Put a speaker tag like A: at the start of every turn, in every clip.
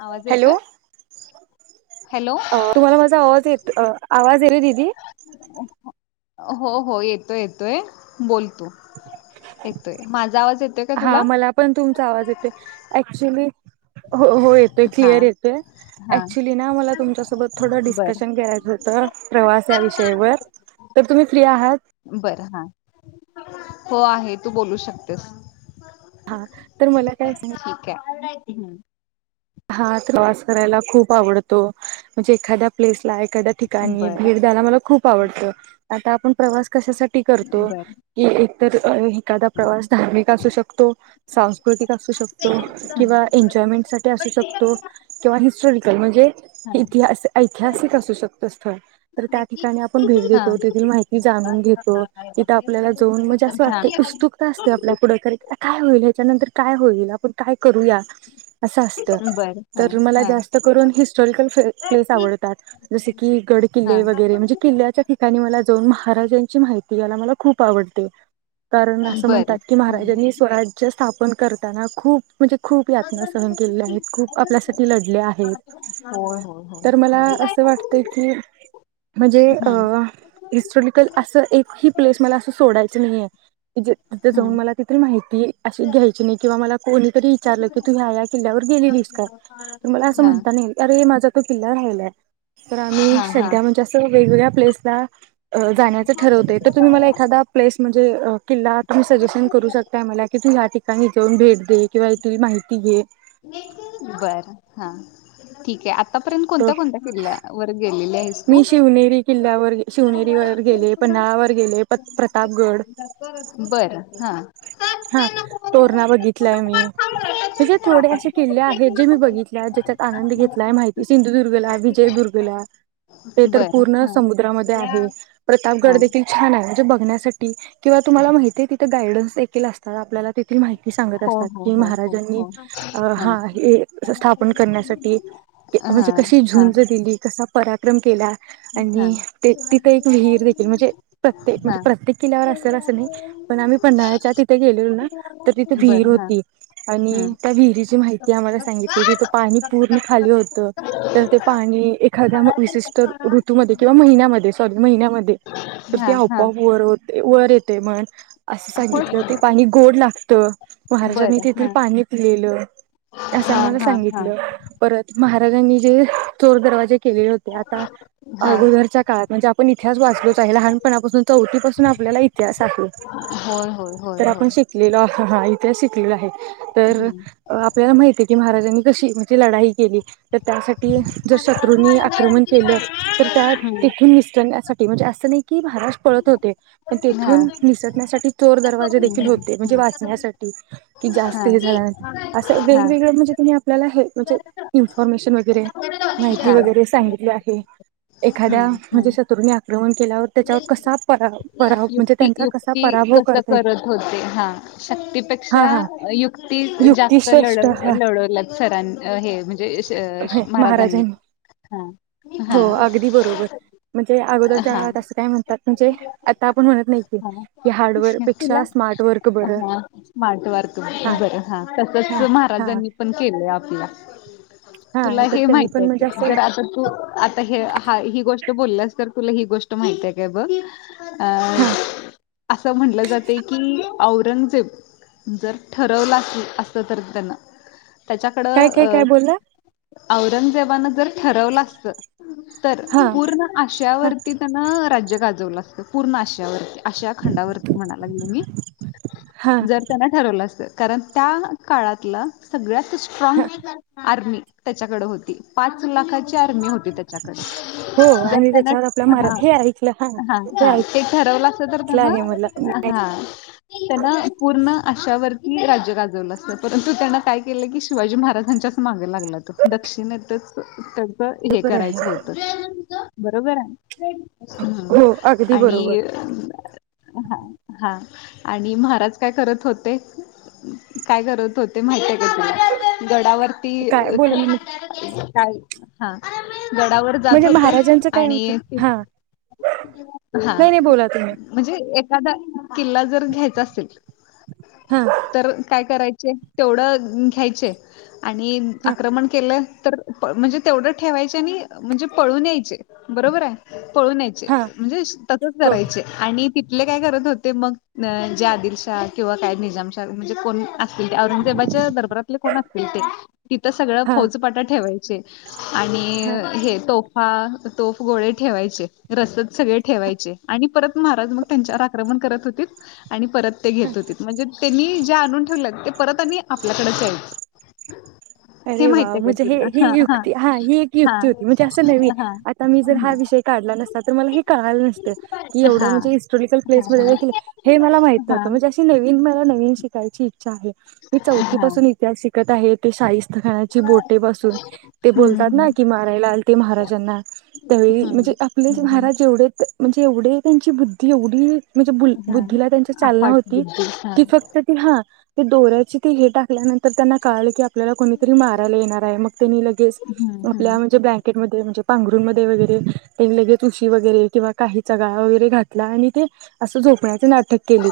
A: आवाज
B: हॅलो
A: येतोय? हॅलो
B: आ तुम्हाला माझा आवाज येत अ आवाज येतोय दिदी.
A: हो हो येतोय येतोय बोल तो. येतोय माझा आवाज येत
B: हा मला पण तुमचा आवाज येते ऐक शिवली हो हो येतोय
A: हा
B: क्लिअर येतोय
A: हा
B: ऍक्च्युली ना मला तुमच्यासोबत थोडं
A: बर.
B: डिस्कशन करायचं होतं प्रवास या विषयावर तर तुम्ही फ्री आहात
A: बरं हा हो आहे तू बोलू शकतेस
B: हा तर मला काय सांग
A: ह्
B: हा प्रवास करायला खूप आवडतो म्हणजे एखाद्या प्लेस ला एखाद्या ठिकाणी
A: बर
B: भेट द्यायला मला खूप आवडतं आता आपण प्रवास कशासाठी करतो
A: बर.
B: की तर एखादा प्रवास धार्मिक असू शकतो तो सांस्कृतिक असू शकतो
A: हा.
B: किंवा एनजॉयमेंटसाठी असू शकतो किंवा हिस्टॉरिकल म्हणजे इ ऐतिहासिक असू शकतो. स्थळ तर त्या ठिकाणी आपण भेट देतो तेथ माहिती जाणून घेतो. तिथं आपल्याला जाऊन म्हणजे असं
A: हा. हा.
B: वाटत उत्सुकता असते आपल्या पुढं काय होईल याच्यानंतर काय होईल आपण काय करूया असं असतं
A: बर हा
B: तर मला
A: हा.
B: जास्त करून हिस्टॉरिकल फ प्लेस आवडतात, जसे की गड
A: हा
B: किल्ले वगैरे म्हणजे किल्ल्याच्या ठिकाणी मला जाऊन महाराजांची माहिती यायला मला खूप आवडते. कारण असं
A: बर
B: म्हणतात की
A: हम्म.
B: महाराजांनी स्वराज्य स्थापन करताना खूप म्हणे खूप यातन्स खूप आपल्यासाठी लढले आहेत,
A: होय होय होय
B: तर मला
A: होय.
B: अस वाटत की म्हणजे
A: हम्म
B: हिस्ट्रॉलिकल अस एक ही प्लेस मला अस सोड [unintelligible] तिथ जाऊन
A: हम्म.
B: मला तिथली माहिती अशी घ्यायची नाही किंवा मला कोणीतरी विचारलं की तु ह्या ह्या गेलेलीस काय तर मला अस
A: हा
B: म्हणता नाही येईल अरे माझा तो किल्ला राहिलाय. तर आम्ही
A: हा हा.
B: सध्या म्हणजे असं वेगवेगळ्या प्लेसला जाण्याचं ठरवतोय तर तुम्ही मला एखादा प्लेस म्हणजे किल्ला तुम्ही सजेशन करू शकताय मला कि तु ह्या ठिका काही जाऊन भेट दे किंवा इथली माहिती घे.
A: बर हा ठीक आहे आ आतापर्यंत
B: तर
A: कोणत्या कोणत्या किल्ल्या वर गेलेल्या आहेत?
B: मी शिवनेरी किल्ल्यावर शिवनेरीवर गेले, पन्हाळावर गेले, परत प्रतापगड.
A: बरं हा.
B: हा तोरणा बघित त्लाय मी हे जे थोडे असे किल्ले आहेत जे मी बघितले आहेत ज्याच्यात आनंद घेतलाय माहिती सिंधुदुर्गला, विजयदुर्गला. ते तर पूर्ण समुद्रामध्ये
A: हा.
B: आहे
A: हा
B: प्रतापगड देखील छान आहे. बघण्यासाठी किंवा तुम्हाला माहिती हे तिथं गायडन्स देखील अस दादा आपल्याला तिथे माहिती सांगत
A: हो
B: असतात
A: हो
B: की
A: हो हो
B: महाराजांनी
A: हो
B: अ हा हे स स्थापन करण्यासाठी ते
A: हा
B: म्हणजे कशी
A: हा
B: झुंज दिली कसा पराक्रम केला.
A: हा.
B: आणि ते तिथे एक विहीर देखील म्हणजे प्रत्ये म्हणजे
A: हा.
B: प्रत्येक किल्ल्यावर असेल असं नाही पण आम्ही पंधळ्याच्या ति गेली हू ना त तिथे
A: बर
B: विहीर
A: हा
B: होती आणि
A: हम्म.
B: त्या विहिरीची माहिती आम्हाला सांगितली तिथ पाणी पूर्ण खाली होत तर ते पाणी एखाद्या म विशष्ट ऋतूमध्ये किंवा महिन्यामध्ये सॉरी महिन्यामध्ये तर
A: हा
B: ते
A: हा.
B: आपआप वर होत ये वर येते म्हण असं सांगी
A: होय
B: त ते पाणी गोड लागत
A: बर
B: महाराजांनी
A: हा
B: तेथील पाणी पिलेलं असं
A: हा
B: आम्हाला
A: हा हा
B: सांगितलं परत महाराजांनी जे चोर दरवा जे केले होते आता
A: हा
B: अगोदरच्या काळात म्हणजे आपण इतिहास वाचलोच आहे लहानपणापासून चौथीपासून आपल्याला इतिहास आहे.
A: होय होय होय
B: तर आपण
A: होय
B: शिकलेलो असं हा इथेच शिकलेलं आहे. तर
A: हम्म
B: अ आपल्याला माहिती हे की महाराजांनी कशी म्हणजे लढाई केली त त्यासाठी ज
A: हम्म
B: शत्रूनी आक्रमण केलं तर त्या तिथून निसटण्यासाठ के म्हणजे असं नाही. की महाराज पळत होते पण
A: हा
B: तेथून निसटण्यासाठी दरवाजे
A: हम्म
B: देखील
A: हम्म
B: होते
A: हम्म
B: म्हणजे
A: हा
B: वाचण्यासाठी की जास्त हे झाल्यानं असे वेगवेगळे म्हणजे तुम्ही आपल्याल म्हणजे इन्फॉर्मेशन वगैरे माहिती
A: हा हा
B: वगैरे सांगितली आहे एखाद्या
A: हम्म हम्म
B: म्हणजे शत्रूनी आक्रमण केल्याव त्याच्यावर कसा परा पराभ म्हणजे त्यांचा कसा पराभव
A: त
B: करता येईल
A: करत होते हा
B: हा
A: शक्तीपेक्षा
B: हा
A: युक्ती
B: युक्ती
A: जास्त लढ
B: श्रेष्ठ आहे
A: लढवल्यात सरां अ हे म्हणजे श महाराजांनी हा
B: हो
A: हा
B: अगदी बरोबर म्हणजे अगोदरच्या
A: हा.
B: [unintelligible] काय म्हणतात म्हणजे आता
A: हा
B: आपण म्हणत नाही की, की हार्डवर
A: तुला अ हा स्मार्टवर्क बरं हा, तसच
B: हा
A: की
B: हा
A: महाराजांनी पण केलंय आप पल्या तुला
B: हा तर
A: हे
B: त्यांनी
A: माहित
B: पण
A: आय
B: म्हणजे
A: काय,
B: असं
A: जर आता तू आता हे हा ही गोष्ट बोलल्यास तर तुल ही गोष ट माहिताय काय बघ. अ
B: हा
A: असं म्हणलं जातंय की औरंगजेब जर ठरवलं असल असत तर तेन
B: काय
A: त्याच्याकडं
B: काय काय बोलला
A: अ औरंगजेबान जर ठरवलं असत, तर
B: हा
A: पूर्ण
B: हा
A: आशियावर ह राज्य गाजवलं असतं, पूर्ण आशियावरती आशिया खंडावरती म्हणा लागले मी,
B: हा
A: जर त्यांन ठरवलं असत कारण त्या काळातला सगळ्या त
B: हा
A: स्ट्रॉंग आर्मी त्याच्याकड होती, पाच लाखा ची आर्मी होती त्याच्याकडे
B: हो
A: जर
B: आणि
A: त्यान
B: त्याच्यावर आपला
A: हा
B: महाराज हे ऐकलं
A: हा
B: हे
A: हा
B: ऐकलं
A: ते ठरवल असत तर म्हण
B: आहे मला
A: अहा तेन पूर्ण अशा वरती राज्य गाजवलं असत, परंतु त्यांन काय केलं की शिवाजी महाराजांच्याच माग लागला तो दक्षिणेतच त [unintelligible] त हे
B: बरोबर आहे
A: करायचं होत [unintelligible] बरोबराय [unintelligible] हम्म्
B: हो अगदी
A: आणि
B: बरोबर
A: अ हा हा आणि महाराज काय करत होते, उ काय करत होते माहिताय का तुला? गडावर ती
B: काय
A: अ ह
B: बोला ना म्हणजे
A: [unintelligible] हा [unintelligible] गडावर जात
B: म्हणजे
A: होते
B: महाराजांचं काय
A: आणि
B: होतं हा
A: हा
B: नाही नाही बोला तुम्ही
A: म्हणजे एखादा किल्ला जर घ्यायचा असेल
B: हा
A: तर का काय करायचे, तेवढं अ घ्यायचे. आणि
B: हा
A: आक्रमण केलं. तर प म्हणजे तेवढं ठेवायचे आणि म्हणजे पळून यायचे बरोबर आय. पळून यायचे
B: हा
A: म्हणजे तसच
B: हो
A: करायचे आणि तिथले काय करत होते मग जे आदिलशा किंवा काय निजामशा म्हणजे कोण ते औरंगजेबाच्या दरबारातले कोण असतील ते तिथं सगळं
B: हा
A: फौजपाटा ठेवाय चे.
B: हा
A: आणि हे तोफ हा तोफ गोळे ठेवयाचे रसत सगळे ठेवायचे आणि परत महाराज मग त्यांच्यावर आक्रमण करत होते आणि परत ते
B: हा
A: घेत होतीत. म्हणजे त्यांनी जे आणून ठेवले ते परत आणि आपल्याकडंच यायचं हे
B: अरे वा
A: माहित आहे का
B: म्हणजे हे
A: तुला
B: ही
A: हा
B: युक्ती, हा ही एक
A: हा
B: युक्ती होती. म्हणजे असं नव्हे,
A: हा
B: आता मी जर हा
A: हम्म
B: विषय काडला नसता तर मला हे कळालं नसतं,
A: हा
B: की एवढं
A: हा
B: म्हणजे हिस्टोरीकल प्लेसमध्ये
A: हा
B: देखील हे मला माहित
A: हा
B: नव्हतं म्हणजे अशी नवीन मला नवीन काय [unintelligible] [unintelligible] मी चौथी
A: हा
B: पासून इतिहास शिकत आहे. ते शाहीस खानाची बोटे बसून, ते बोलतात ना,
A: हम्म
B: की मारायला आलते महाराजांना त्यावेळी म्हणजे
A: हम्म
B: आपलेच
A: हम्म हम्म
B: महाराज एवढे म्हणजे एवढे, त्यांची बुद्धी एवढी म्हणजेु
A: हम्म
B: बुद्धीला त्यांची
A: हा
B: चालना
A: अफाट
B: होती,
A: बुद्धी हा
B: कि फक्त ती हा ते दोऱ्याचे ते हे टाकल्यानंतर त्यांना कळालं की आपल्या मारायला येणार हाय, मग त्यांनी लगेच,
A: हम्म हम्म
B: आपल्या म्हणजे ब्लँकेट म्हणजे पांघरुन मध्ये वगैरे, ते लगेच उशी वगैरे किंवा काही चगाळा वगैरे, घातला आणि ते असं झोपण्याच नाट क केली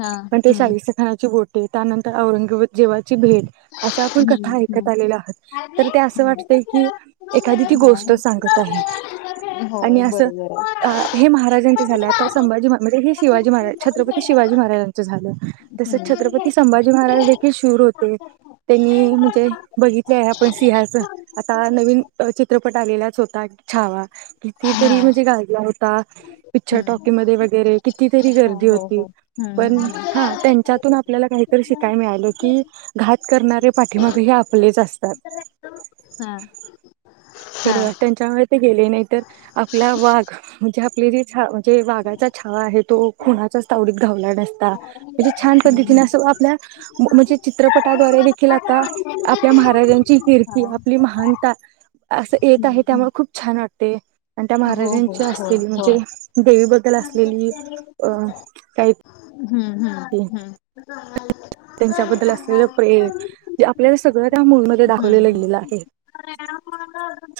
A: हा
B: पण ते
A: हम्म
B: शायिस्तेखानाची बोटं त्यानंतर औरंगाबाद जीवात भेट, अशी आपण
A: हम्म हम्म
B: ऐकत आलेलं आहात,
A: होय
B: तर ते असं वाटतय की, एखादी ती गोष्ट सांगत आहे आणि असं
A: बरोबर
B: हे
A: आहे.
B: महाराजांच झालं. आता संभाजी म्हणजे हे शिवाजी महाराजांच, छत्रपती शिवाजी महाराजांच झालं. तसंच छत्रपती संभाजी महाराज देखील शूर होते त्यांनी म्हणजे बघितले आहे आपण
A: हम्म.
B: सिंहाच आता नवीन चित्रपट आलेलाच होता छावा
A: हा
B: कितीतरी म्हणजे गाजला होत ता पिच्चर
A: हम्म
B: टॉकी मध्ये वगैरे कितीतरी
A: हो
B: गर्दी
A: हो
B: होती.
A: हो हम्म
B: पण
A: हम्म हम्म.
B: हा त्यांच्यातून आपल्याला काहीतरी शिकाय मिळालं की घात करणारे पाठीमाग हे, आपलेच असतात
A: हा
B: फिर
A: हा
B: वाट्यांच्या [unintelligible] गेले नाही, तर आपला वाघ म्हणजे आपले जे छा जे वाघाचा छावा आहे तो कुणाच्याच तावडीत घावला नाही. म्हणजे छान
A: हम्म
B: पद्धतीने
A: हम्म.
B: असं आपल्या म्हणजे चित्रपटाद्वारे देखील
A: हा
B: आता आपल्या महाराजांची किर्ती आपली महानता असं येत आहे
A: हम्म हम्म
B: त्यामुळे खूप छान वाटतं. ते आणि त्या
A: हो हो
B: महाराजांची,
A: हो
B: असलेली
A: हो.
B: म्हणजे देवीबद्दल
A: हम्म
B: असलेली, अं काही
A: हम्म, हम्म, हम्म हा.
B: त्यांच्याबद्दल असलेलं प्रेम आपल्याला सगळं त्या मूडमध्येध्ये दाखवले
A: हम्म.
B: लागलेलं आहे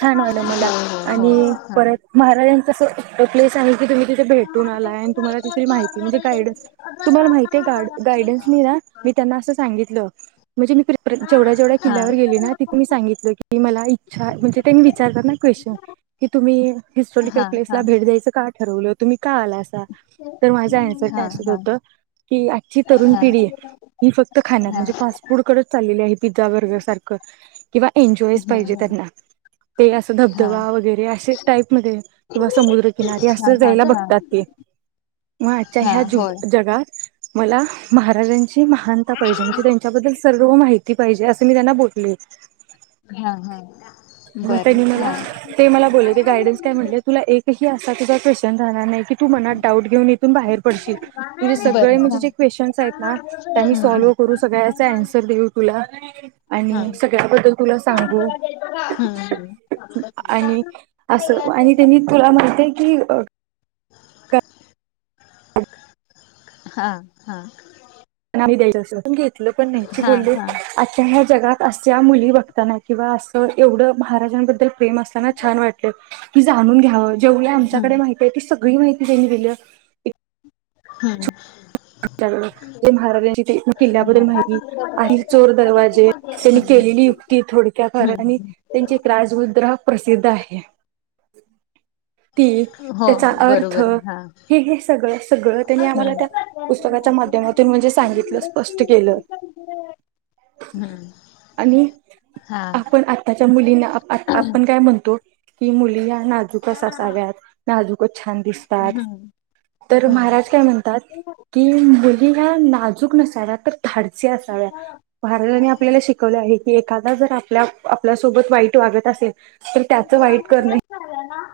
B: छान वालं मला
A: होय होय
B: आणि. परत महाराजांचा. त प्लेस आणि. की तुम्ही तिथे भेटून आलाय, आणि तुम्हाला तिरी माहिती म्हणजे गायडन्स तुम्हाला माहितीे ग गायडन्सनी ना. त्यांना असं सांगितलं म्हणजे, मी प्र
A: हा.
B: जेवढ्या जेवढ्या
A: हा.
B: किल्ल्यावर गेली ना तिथे मी सांगितलं, की मला इच्छा म्हणजे त्यां मी विचारत ना क्वेशचन की तुम्ही हिस्टॉरिकल
A: हा हा.
B: प्लेसला भेट द्यायचं काठ. ठरवलं तुम्ही का आला असा. तर माझ्या
A: हा
B: याण्यासारख्या
A: हा
B: अस
A: हा.
B: होत, की आजची तरुण पिढी आहे. फक्त खा
A: हा
B: म्हजे फस्ट फूडचल आहेत [unintelligible] पिझ्झा बर्गर सारखं किंवा एन्जॉयस
A: हम्म
B: पाहिजे
A: हम्म
B: त्यांना, ते असं
A: हा.
B: धबधबा वगैरे असे टाईप मध्ये किंवा समुद्रकिनारी
A: हा
B: असं
A: हा
B: जायला
A: हा
B: बघतात, ते मग आजच्या
A: हा
B: ह्या
A: होय.
B: जगात. मला महाराज. पाहिजे म्हणे त्यांच्या सर्व माहिती. जे असं मी त्यांना बले [unintelligible]
A: हा हा बरं
B: त्यांनी मला
A: हा.
B: झं [unintelligible] तू मत डाऊट घेऊन इथून बाहेर पडशील तुझे सगळे
A: बरं हा.
B: म्हणे जे क्वेशन् आहेत
A: हम्म
B: ना.
A: हम्म.
B: सव करू सगळन्र देऊ तु
A: हा.
B: आणि सगळ्याबद्दल तुला सांग
A: हम्म
B: तु
A: हम्म.
B: म्ह [unintelligible] [unintelligible]
A: हा हा.
B: यच अस [unintelligible] पण नाही
A: हा
B: बोलल
A: हा.
B: आ [unintelligible] जगात अस ज मुली बघताना किंवा असं एवढं महाराजांबद्दल. प्रेम असताना
A: हम्म
B: छान वाटले. तुझा आणून घ्या. जेवढ्या आमच्याकडे माहिती आहे, ती सगळी माहिती त्यांनी दिली.
A: हं.
B: आपल्याकड. ते महाराजांची ते किल्ल्याबद्दल
A: हो.
B: माहिती आणि चोर दरवाजे
A: हम्म
B: त्यांनी
A: हम्म
B: केलेली युक्ती थोडक्या फार आणि
A: हम्म
B: त्यांची एक राजमुुद्रा प्रसिद्ध आहे. ती
A: हो
B: त्याचा अर्थ
A: बरोबर आहे हा
B: हे हे सगळं सगळं त्यांनी
A: हम्म.
B: आम्हाला त्या पुस्तकाच्या माध्यमातून म्हणजे सांगितलं, स्पष्ट केलं.
A: हम्म
B: आणि
A: हा.
B: आपण आताच्या मुलींना आप आपण काय म्हणतो की मुलीया नाजूक अस साव्यात. नाजूकच छान दितात.
A: हम्म
B: तर माहाराज
A: हम्म.
B: काय म्हणतात, की मुली या ना जुक नसाव्यात. तर धाडसी असाव्या. महाराजांनी
A: दोघांचं
B: आपल्याला शिकवले आहे की एखादा जर आपल्या आपल्यासोबत वाईट ट वागत असेल तर त्याच वाईट करणं ही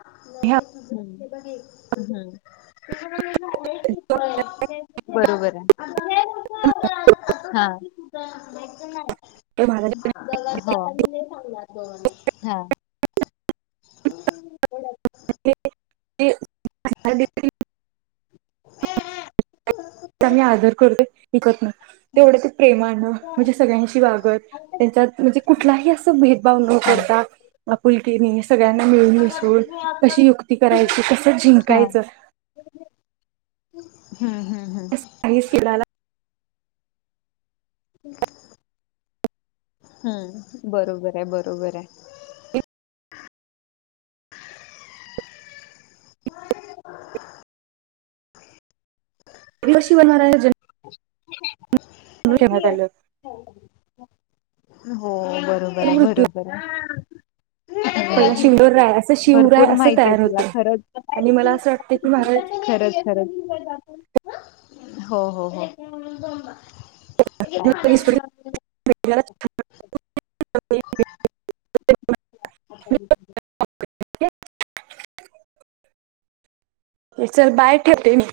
A: [unintelligible] हं. बरोबर आहे. हां, [inaudible]
B: हे
A: हो. हा.
B: [unintelligible] त्यांचा मी
A: सांग
B: आदर करते. विकतन, तेवढं ते प्रेमानं म्हणजे सगळ्यांशी वागत त्यांच्यात म्हणजे कुठलाही असा भेदभाव न करता आपुलकीनी सगळ्यांना मिळून मिसळून
A: हा
B: कशी युक्ती करायची? कसं
A: हम्म
B: जिंकायचं?
A: [inaudible] हम्म
B: [unintelligible]
A: हं, बरोबर आहे, बरोबर आहे.
B: [unintelligible]
A: [inaudible] थँक
B: ठेवण्यात
A: यू,
B: आलं
A: थँक यू. हो.
B: तर
A: बरोबर आहे,
B: मृत्यू
A: बरोबर आहे.
B: पहिला शिंगोर रायाच शिवराय
A: भरपूर
B: असं
A: माहिती आहे
B: तयार होत
A: तुला
B: आणि मला असं वाटत की महाराज
A: खरच खरच, हो हो हो. [unintelligible]
B: [inaudible]
A: [inaudible]
B: ये चल बाहेर ठेवते मी.